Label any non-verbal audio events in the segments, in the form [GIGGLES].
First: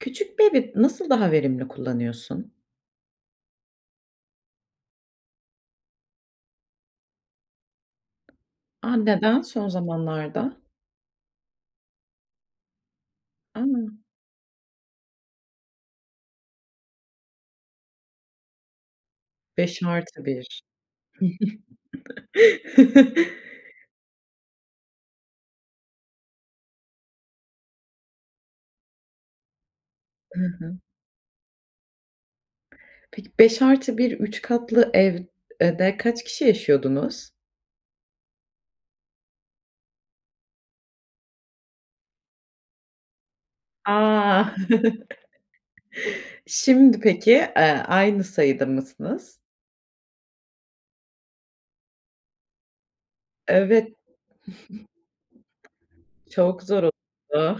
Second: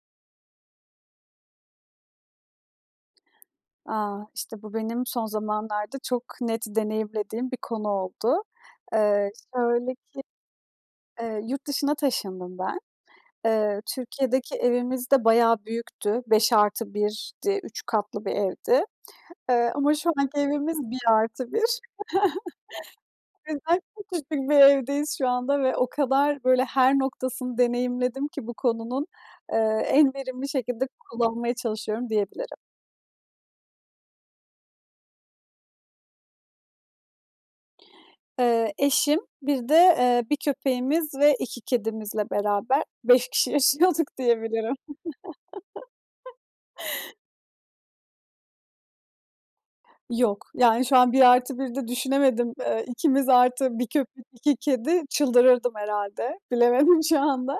Küçük bir evi nasıl daha verimli kullanıyorsun? A! İşte bu benim son zamanlarda çok net deneyimlediğim bir konu oldu. A, Eee, neden son şöyle ki, zamanlarda? eee, yurt dışına taşındım ben. Eee, A! Türkiye'deki evimiz de bayağı büyüktü. 5+1'di 3 katlı bir evdi. Eee, beş ama şu artı anki bir evimiz 1+1, [CHUCKLES] [CHUCKLES] cidden çok küçük bir evdeyiz şu anda ve o kadar böyle her noktasını deneyimledim ki bu konunun, eee, en Hı verimli hı. şekilde kullanmaya çalışıyorum diyebilirim. Peki 5+1 3 katlı evde kaç kişi yaşıyordunuz? Eee, eşim, bir de, eee, 1 köpeğimiz ve 2 kedimizle beraber 5 kişi yaşıyorduk A! diyebilirim. [CHUCKLES] [CHUCKLES] Şimdi peki, eee, aynı sayıda mısınız? Yok. Yani şu an 1+1'de düşünemedim. Eee, ikimiz artı 1 Evet. köpek, 2 kedi çıldırırdım [GIGGLES] herhâlde. Çok zor Bilemedim şu oluyor. anda.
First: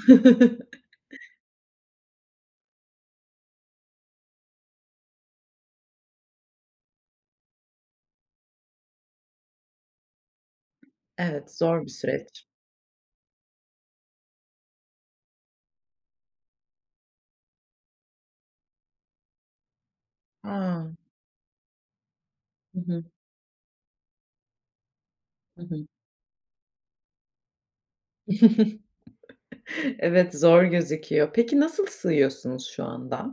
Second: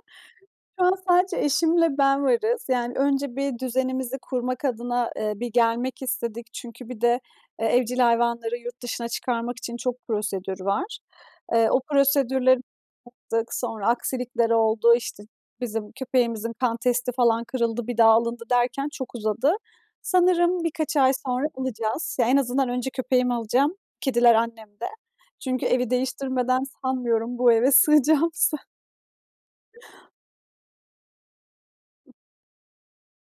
Şu an [CHUCKLES] sadece eşimle ben varız. Yani önce bir düzenimizi kurmak adına, eee, bir gelmek istedik. Çünkü bir de e evcil hayvanları yurt dışına çıkarmak için çok prosedür var. Evet, Eee, o zor bir süreç. prosedürleri yaptık, sonra aksilikler oldu, işte, bizim köpeğimizin kan testi, falan, kırıldı, bir daha alındı derken çok uzadı. Sanırım A! birkaç ay sonra alacağız. Ya en azından Hı önce hı. köpeğimi alacağım, kediler annemde. Hı Çünkü hı. evi değiştirmeden sanmıyorum bu eve sığacağımızı. [CHUCKLES] Evet, zor gözüküyor. Peki nasıl sığıyorsunuz şu anda?